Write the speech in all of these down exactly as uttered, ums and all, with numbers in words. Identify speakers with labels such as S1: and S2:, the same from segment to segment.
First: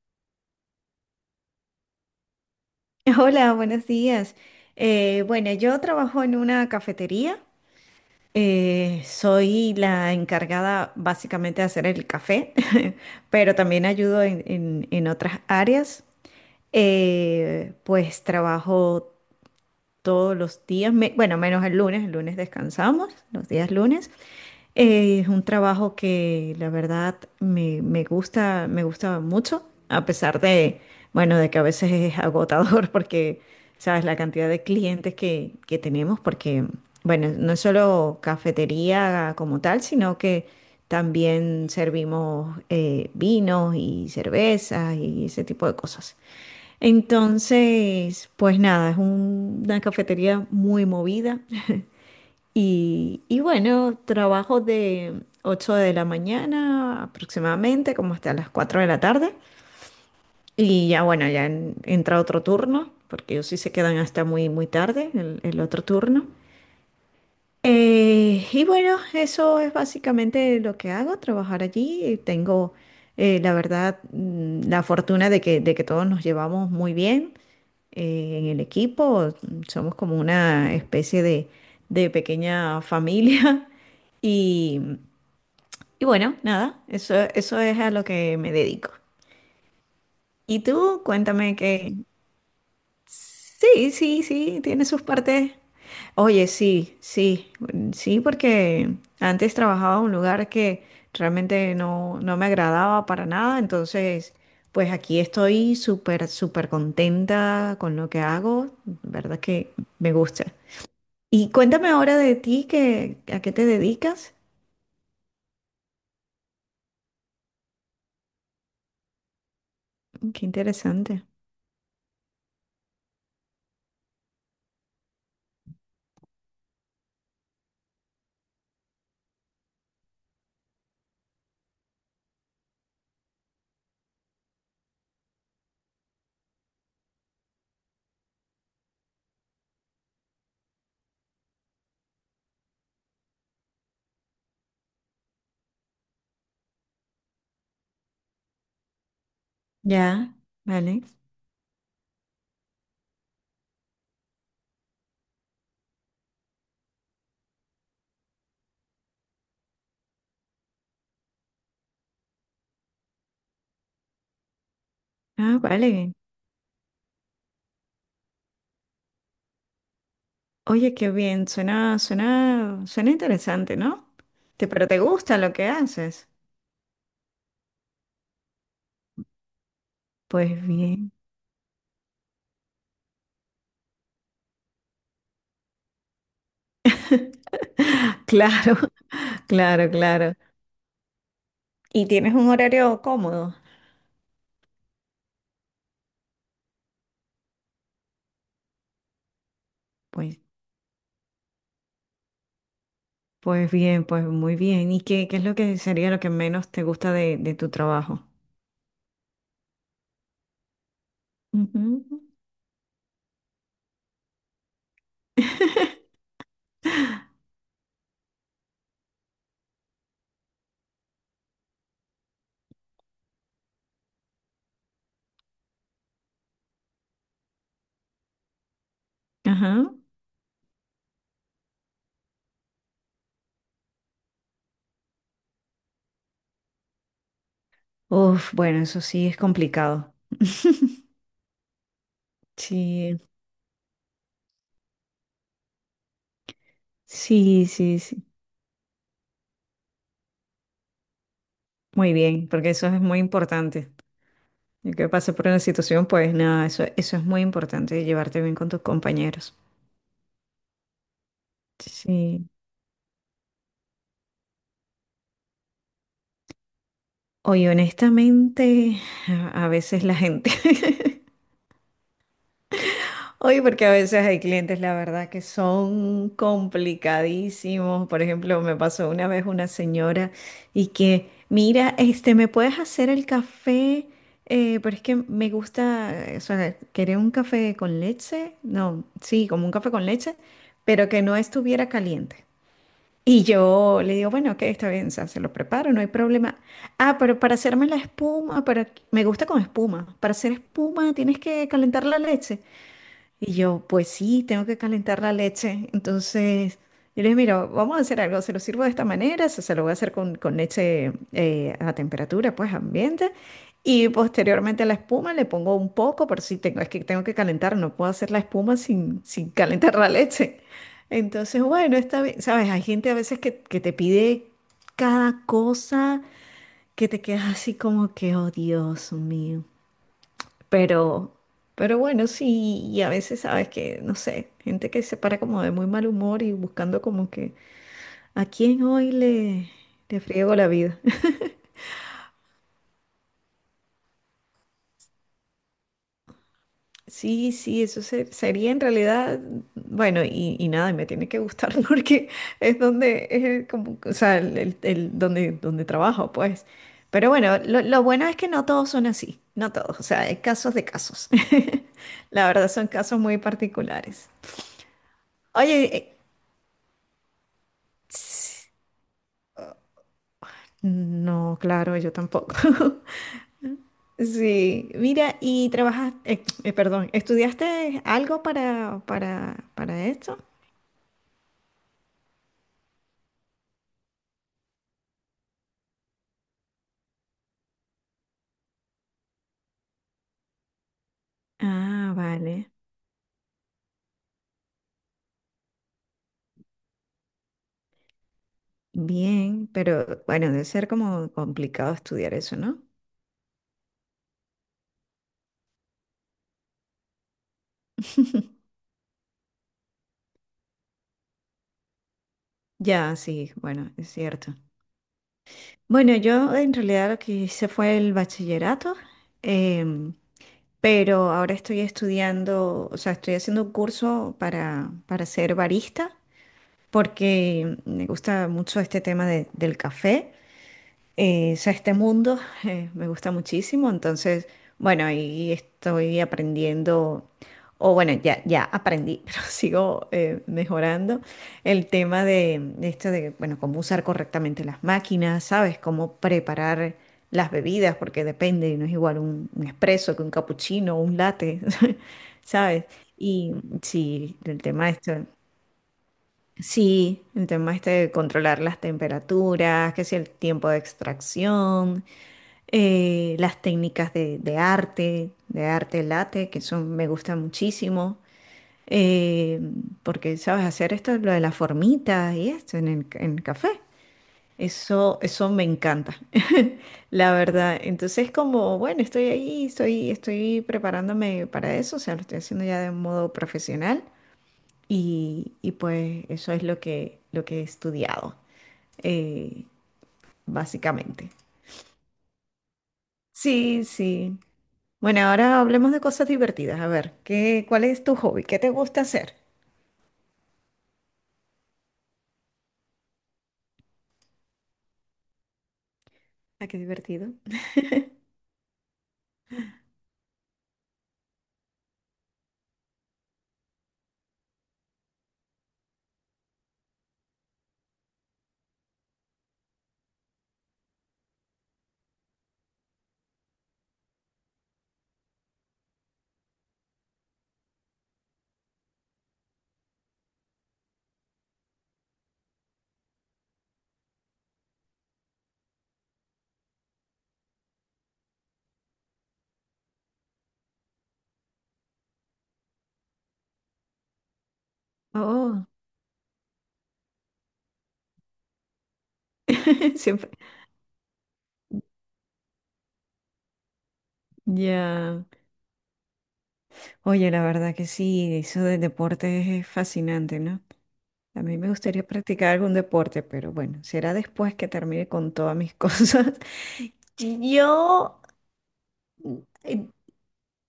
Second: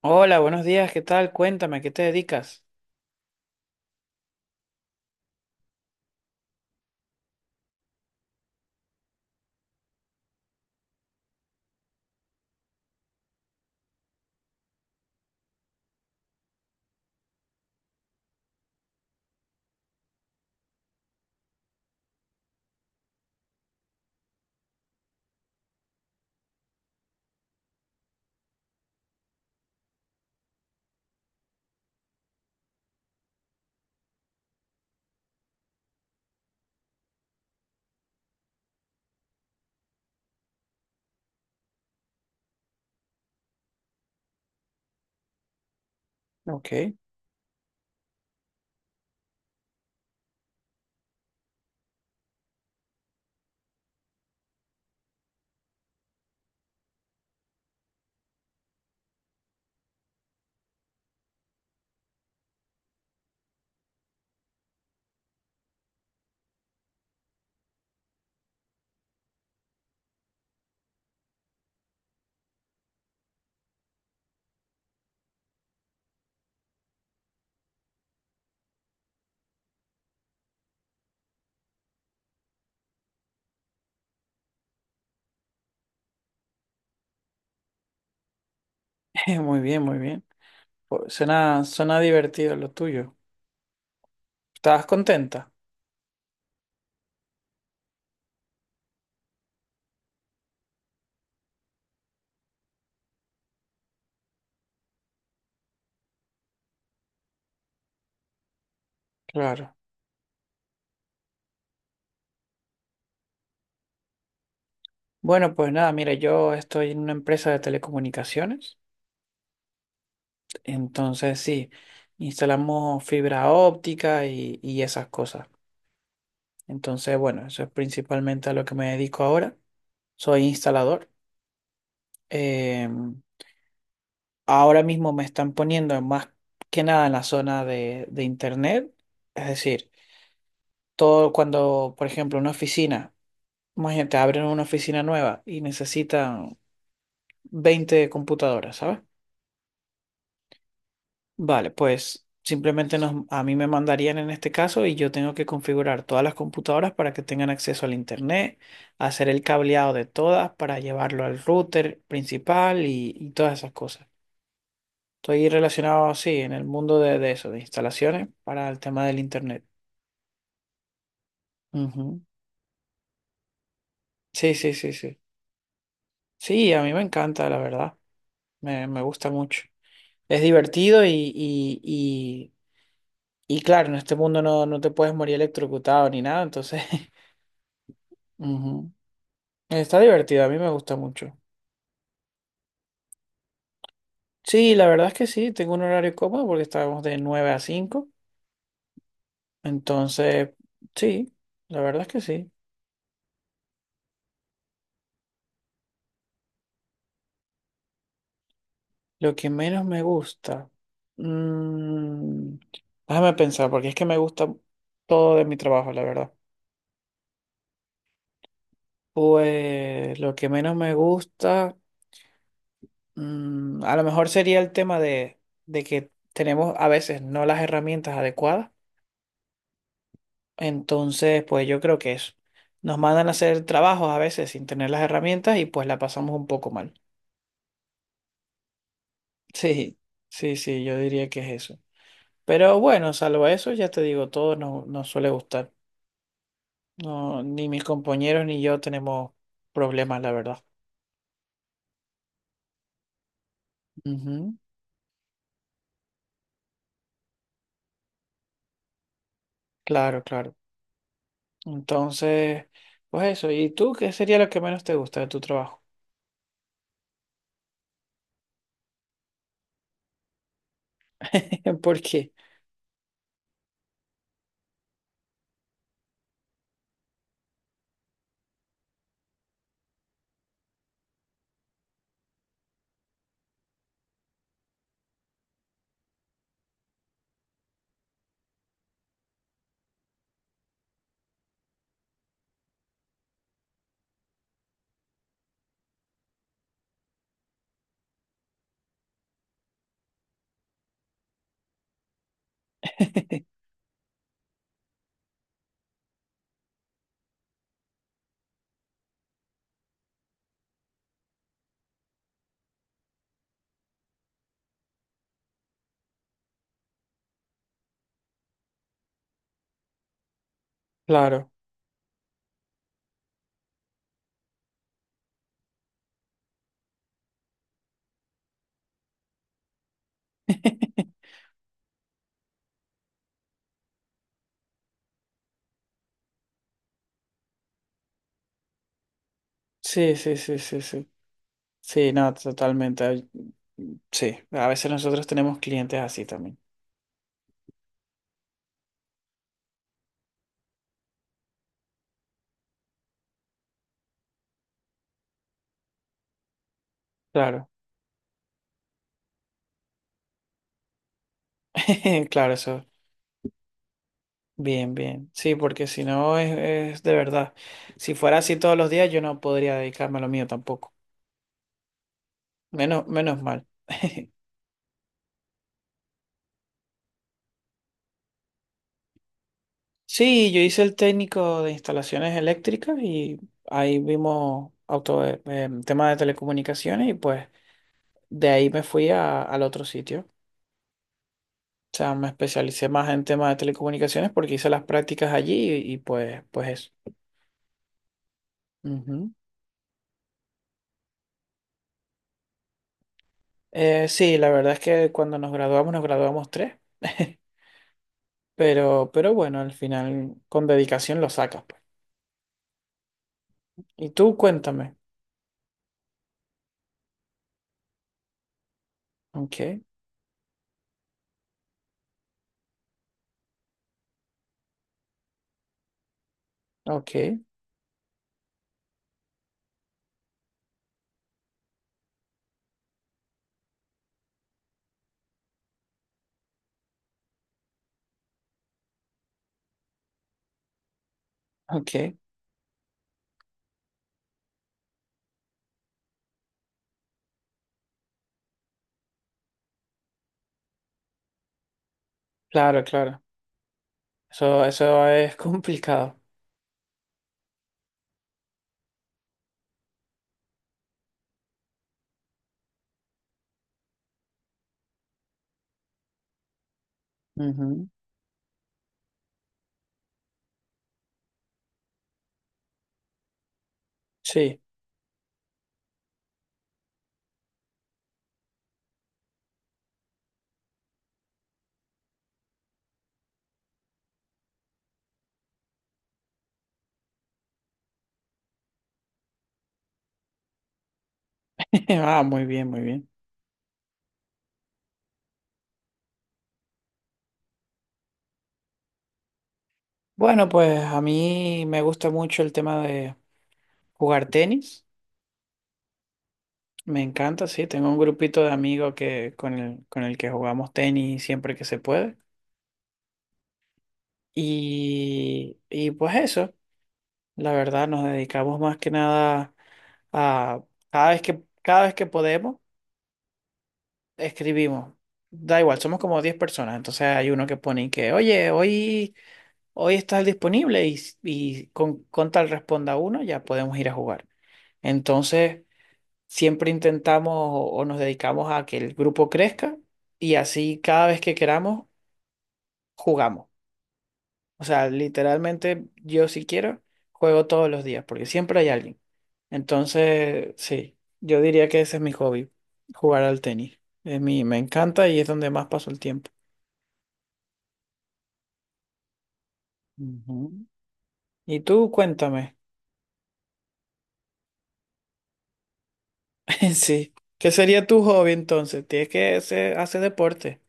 S1: Hola, buenos días, ¿qué tal? Cuéntame, ¿a qué te dedicas?
S2: Hola, buenos días. Eh, bueno, yo trabajo en una cafetería. Eh, soy la encargada básicamente de hacer el café, pero también ayudo en, en- en otras áreas. Eh, pues trabajo todos los días, me- bueno, menos el lunes, el lunes descansamos, los días lunes. Eh, es un trabajo que la verdad me, me gusta, me gusta mucho, a pesar de, bueno, de que a veces es agotador porque, sabes, la cantidad de clientes que, que tenemos, porque bueno, no es solo cafetería como tal, sino que también servimos eh, vinos y cervezas y ese tipo de cosas.
S1: Ok.
S2: Entonces, pues nada, es un- una cafetería muy movida. Y, y bueno, trabajo de ocho de la mañana aproximadamente, como hasta las cuatro de la tarde. Y ya bueno, ya en- entra otro turno, porque ellos sí se quedan hasta muy, muy tarde, el, el otro turno. Eh, y bueno, eso es básicamente lo que hago, trabajar allí. eh, Tengo, eh, la verdad, mm, la fortuna de que, de que todos nos llevamos muy bien eh, en el equipo. Somos como una especie de, de pequeña familia. Y, y bueno, nada, eso, eso es a lo que me dedico.
S1: Muy bien, muy bien.
S2: ¿Y tú?
S1: Oh,
S2: Cuéntame
S1: Suena,
S2: qué.
S1: suena divertido lo tuyo.
S2: Sí, sí, sí,
S1: ¿Estabas
S2: tiene sus
S1: contenta?
S2: partes. Oye, sí, sí, mm, sí, porque antes trabajaba en un lugar que realmente no, no me agradaba para nada, entonces, pues aquí estoy súper, súper contenta con lo que hago, verdad que
S1: Claro.
S2: me gusta. Y cuéntame ahora de ti, que, ¿a qué te dedicas?
S1: Bueno, pues nada, mira, yo estoy en una empresa de telecomunicaciones,
S2: Qué interesante.
S1: entonces sí, instalamos fibra óptica y, y esas cosas. Entonces, bueno, eso es principalmente a lo que me dedico ahora. Soy instalador. Eh, Ahora mismo me están poniendo más que nada en la zona de de internet, es decir, todo cuando, por ejemplo, una oficina, imagínate, abren una oficina nueva y necesitan veinte computadoras, ¿sabes?
S2: Ya, vale.
S1: Vale, pues simplemente nos, a mí me mandarían en este caso y yo tengo que configurar todas las computadoras para que tengan acceso al internet, hacer el cableado de todas para llevarlo al router principal y, y todas esas cosas. Estoy
S2: Ah,
S1: relacionado
S2: vale.
S1: así en el mundo de, de eso, de instalaciones para el tema del internet.
S2: Oye, qué bien, suena,
S1: Ujú.
S2: suena, suena interesante, ¿no?
S1: Sí,
S2: Te-
S1: sí,
S2: pero
S1: sí,
S2: te
S1: sí.
S2: gusta lo que haces.
S1: Sí, a mí me encanta, la verdad. Me, me gusta mucho. Es
S2: Pues
S1: divertido y,
S2: bien.
S1: y, y, y claro, en este mundo no, no te puedes morir electrocutado ni nada, entonces
S2: Claro,
S1: ujú.
S2: claro,
S1: Está
S2: claro.
S1: divertido, a mí me gusta mucho.
S2: ¿Y tienes un horario cómodo?
S1: Sí, la verdad es que sí, tengo un horario cómodo porque estábamos de nueve a cinco,
S2: Pues,
S1: entonces sí, la verdad es que sí.
S2: pues bien, pues muy bien. ¿Y qué, qué es lo que sería lo que menos te gusta de, de tu trabajo?
S1: Lo que menos me gusta,
S2: Ujú.
S1: mm, déjame pensar, porque es que me gusta todo de mi trabajo, la verdad. Pues lo que menos me gusta... Mm, a lo mejor sería el tema de, de que tenemos a veces no las herramientas adecuadas.
S2: Ajá.
S1: Entonces, pues yo creo que es, nos mandan a hacer trabajos a veces sin tener las herramientas y pues la pasamos un poco mal.
S2: Uf, bueno, eso sí es
S1: Sí,
S2: complicado.
S1: sí, sí, yo diría que es eso. Pero bueno,
S2: Sí,
S1: salvo eso, ya te digo, todo nos, nos suele gustar. No,
S2: sí,
S1: ni mis
S2: sí, sí.
S1: compañeros ni yo tenemos problemas, la verdad.
S2: Muy bien, porque eso es muy importante.
S1: Ujú.
S2: El que pase por una situación, pues nada, eso, eso es muy importante, llevarte bien con tus compañeros.
S1: Claro, claro.
S2: Sí.
S1: Entonces, pues eso. ¿Y tú qué sería lo que menos te gusta de tu trabajo?
S2: Oye, honestamente, a a veces la gente,
S1: ¿Por qué?
S2: oye, porque a veces hay clientes, la verdad, que son complicadísimos. Por ejemplo, me pasó una vez una señora y que, mira, este, ¿me puedes hacer el café? Eh, pero es que me gusta, eh, o sea, quería un café con leche, no, sí, como un café con leche, pero que no estuviera caliente. Y yo le digo, bueno, ok, está bien, o sea, se lo preparo, no hay problema. Ah, pero para hacerme la espuma, para me gusta con espuma. Para hacer espuma tienes que calentar la leche. Y yo, pues sí, tengo que calentar la leche. Entonces, yo le dije, mira, vamos a hacer algo, se lo sirvo de esta manera, se, se lo voy a hacer con, con leche eh, a temperatura, pues ambiente. Y posteriormente a la espuma le pongo un poco, pero sí tengo, es que tengo que calentar, no puedo hacer la espuma sin, sin calentar la leche.
S1: Claro.
S2: Entonces, bueno, está bien, ¿sabes? Hay gente a veces que, que te pide cada cosa que te quedas así como que, oh Dios mío. Pero, pero bueno, sí, y a veces sabes que, no sé, gente que se para como de muy mal humor y buscando como que a quién hoy le,
S1: Sí,
S2: le
S1: sí,
S2: friego
S1: sí,
S2: la
S1: sí,
S2: vida.
S1: sí. Sí, no, totalmente. Ay, sí, a veces nosotros tenemos clientes así también.
S2: Sí, sí, eso se- sería en realidad, bueno, y, y nada, y me tiene que gustar porque es donde, es el como, o sea, el, el- el- donde, donde trabajo, pues. Pero bueno,
S1: Claro,
S2: lo, lo bueno es que no todos son así, no todos, o sea, hay casos de casos. La
S1: claro,
S2: verdad
S1: eso.
S2: son casos muy particulares.
S1: Bien, bien. Sí, porque si
S2: Oye,
S1: no es, es de verdad. Si fuera así todos los días, yo no podría dedicarme a lo mío tampoco.
S2: no, claro, yo tampoco.
S1: Menos, menos mal.
S2: Sí, mira, y trabajas, eh, eh, perdón, ¿estudiaste algo para, para, para esto?
S1: Sí, yo hice el técnico de instalaciones eléctricas y ahí vimos auto, eh, em, tema de telecomunicaciones y pues de ahí me fui a- al otro sitio. O sea,
S2: Ah,
S1: me
S2: vale.
S1: especialicé más en temas de telecomunicaciones porque hice las prácticas allí y, y pues, pues eso. Ujú.
S2: Bien, pero bueno, debe ser como complicado estudiar eso, ¿no?
S1: Eh, sí, la verdad es que cuando nos graduamos, nos graduamos tres. Pero, pero bueno, al final con dedicación lo sacas, pues.
S2: Ya, sí, bueno,
S1: Y
S2: es
S1: tú
S2: cierto.
S1: cuéntame.
S2: Bueno, yo en realidad lo que hice fue el bachillerato,
S1: Ok,
S2: em, pero ahora estoy estudiando, o sea, estoy haciendo un curso para, para ser barista.
S1: ok,
S2: Porque me gusta mucho este tema de- del café, eh, o sea, este mundo eh, me gusta muchísimo, entonces, bueno, ahí estoy aprendiendo, o bueno, ya, ya aprendí, pero sigo eh, mejorando el
S1: ok.
S2: tema de, de esto de, bueno, cómo usar correctamente las máquinas, ¿sabes? Cómo preparar las bebidas, porque depende, no es igual un, un espresso que un capuchino o un latte,
S1: Claro,
S2: ¿sabes?
S1: claro.
S2: Y sí, el
S1: Eso,
S2: tema de
S1: eso
S2: esto.
S1: es complicado.
S2: Sí, el tema este de controlar las temperaturas, que si el tiempo de extracción, eh, las técnicas de, de arte, de arte late, que son, me gusta
S1: Ujú.
S2: muchísimo, eh, porque sabes hacer esto, lo de la formita y esto en el, en el café.
S1: Sí.
S2: Eso, eso me encanta, la verdad. Entonces, como, bueno, estoy ahí, estoy, estoy preparándome para eso, o sea, lo estoy haciendo ya de modo profesional. Y, y pues eso es lo que, lo que he estudiado, eh, básicamente.
S1: Ah, muy bien, muy bien.
S2: Sí, sí. Bueno, ahora hablemos de cosas divertidas. A ver, ¿qué, cuál es tu hobby? ¿Qué te gusta hacer?
S1: Bueno, pues a mí me gusta mucho el tema de jugar tenis.
S2: Ah, qué
S1: Me
S2: divertido.
S1: encanta, sí. Tengo un grupito de amigos que, con el, con el que jugamos tenis siempre que se puede. Y, y pues eso, la verdad, nos dedicamos más que nada a cada vez que, cada vez que podemos, escribimos. Da igual, somos como diez personas. Entonces hay uno que pone y que, oye, hoy, hoy estás disponible y, y con, con tal responda uno, ya podemos ir a jugar. Entonces, siempre intentamos o, o nos dedicamos a que el grupo crezca y así cada vez que queramos, jugamos. O sea,
S2: Oh,
S1: literalmente yo si quiero, juego todos los días porque siempre hay alguien.
S2: siempre.
S1: Entonces, sí, yo diría que ese es mi hobby, jugar al tenis. Es mi, me encanta y
S2: Ya.
S1: es donde más paso el tiempo.
S2: Oye, la verdad que sí, eso del deporte es fascinante, ¿no?
S1: Ujú.
S2: A mí
S1: Y
S2: me
S1: tú,
S2: gustaría practicar
S1: cuéntame,
S2: algún deporte, pero bueno, será después que termine con todas mis cosas.
S1: sí, ¿qué sería tu
S2: Yo
S1: hobby entonces? Tienes que hacer, hacer deporte.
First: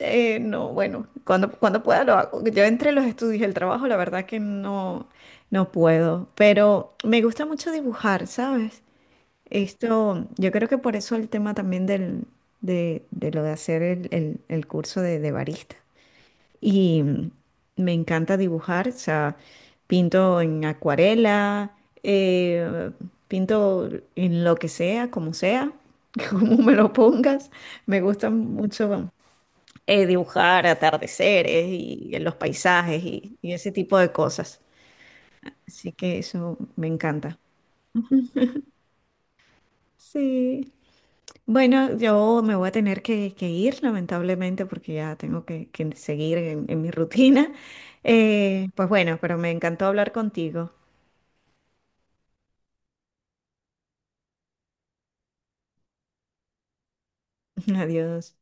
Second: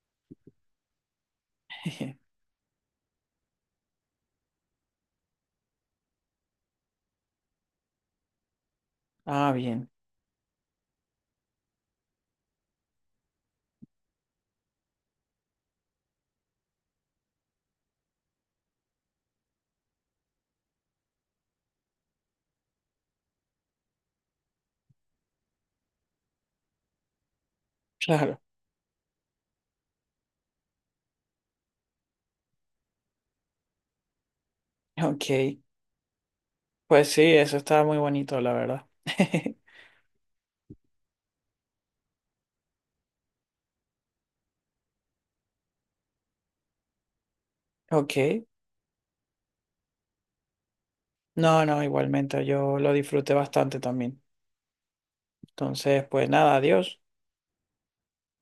S2: Eh, no, bueno, cuando, cuando pueda lo hago. Yo entre los estudios y el trabajo, la verdad que no, no puedo, pero me gusta mucho dibujar, ¿sabes?
S1: Ah, bien,
S2: Esto, yo creo que por eso el tema también del, de, de lo de hacer el, el- el curso de, de barista. Y mm, me encanta dibujar, o sea, pinto en acuarela, eh, pinto en lo que sea, como sea, como me lo pongas. Me gusta
S1: claro,
S2: mucho eh, dibujar atardeceres y los paisajes y, y ese tipo de cosas.
S1: ok.
S2: Así que eso me
S1: Pues sí,
S2: encanta.
S1: eso estaba muy bonito, la verdad.
S2: Sí. Bueno, yo me voy a tener que, que ir, lamentablemente, porque ya tengo que, que seguir en, en mi rutina.
S1: Ok.
S2: Eh, pues bueno, pero me encantó hablar contigo.
S1: No, no, igualmente, yo lo disfruté bastante también. Entonces, pues nada, adiós.
S2: Adiós.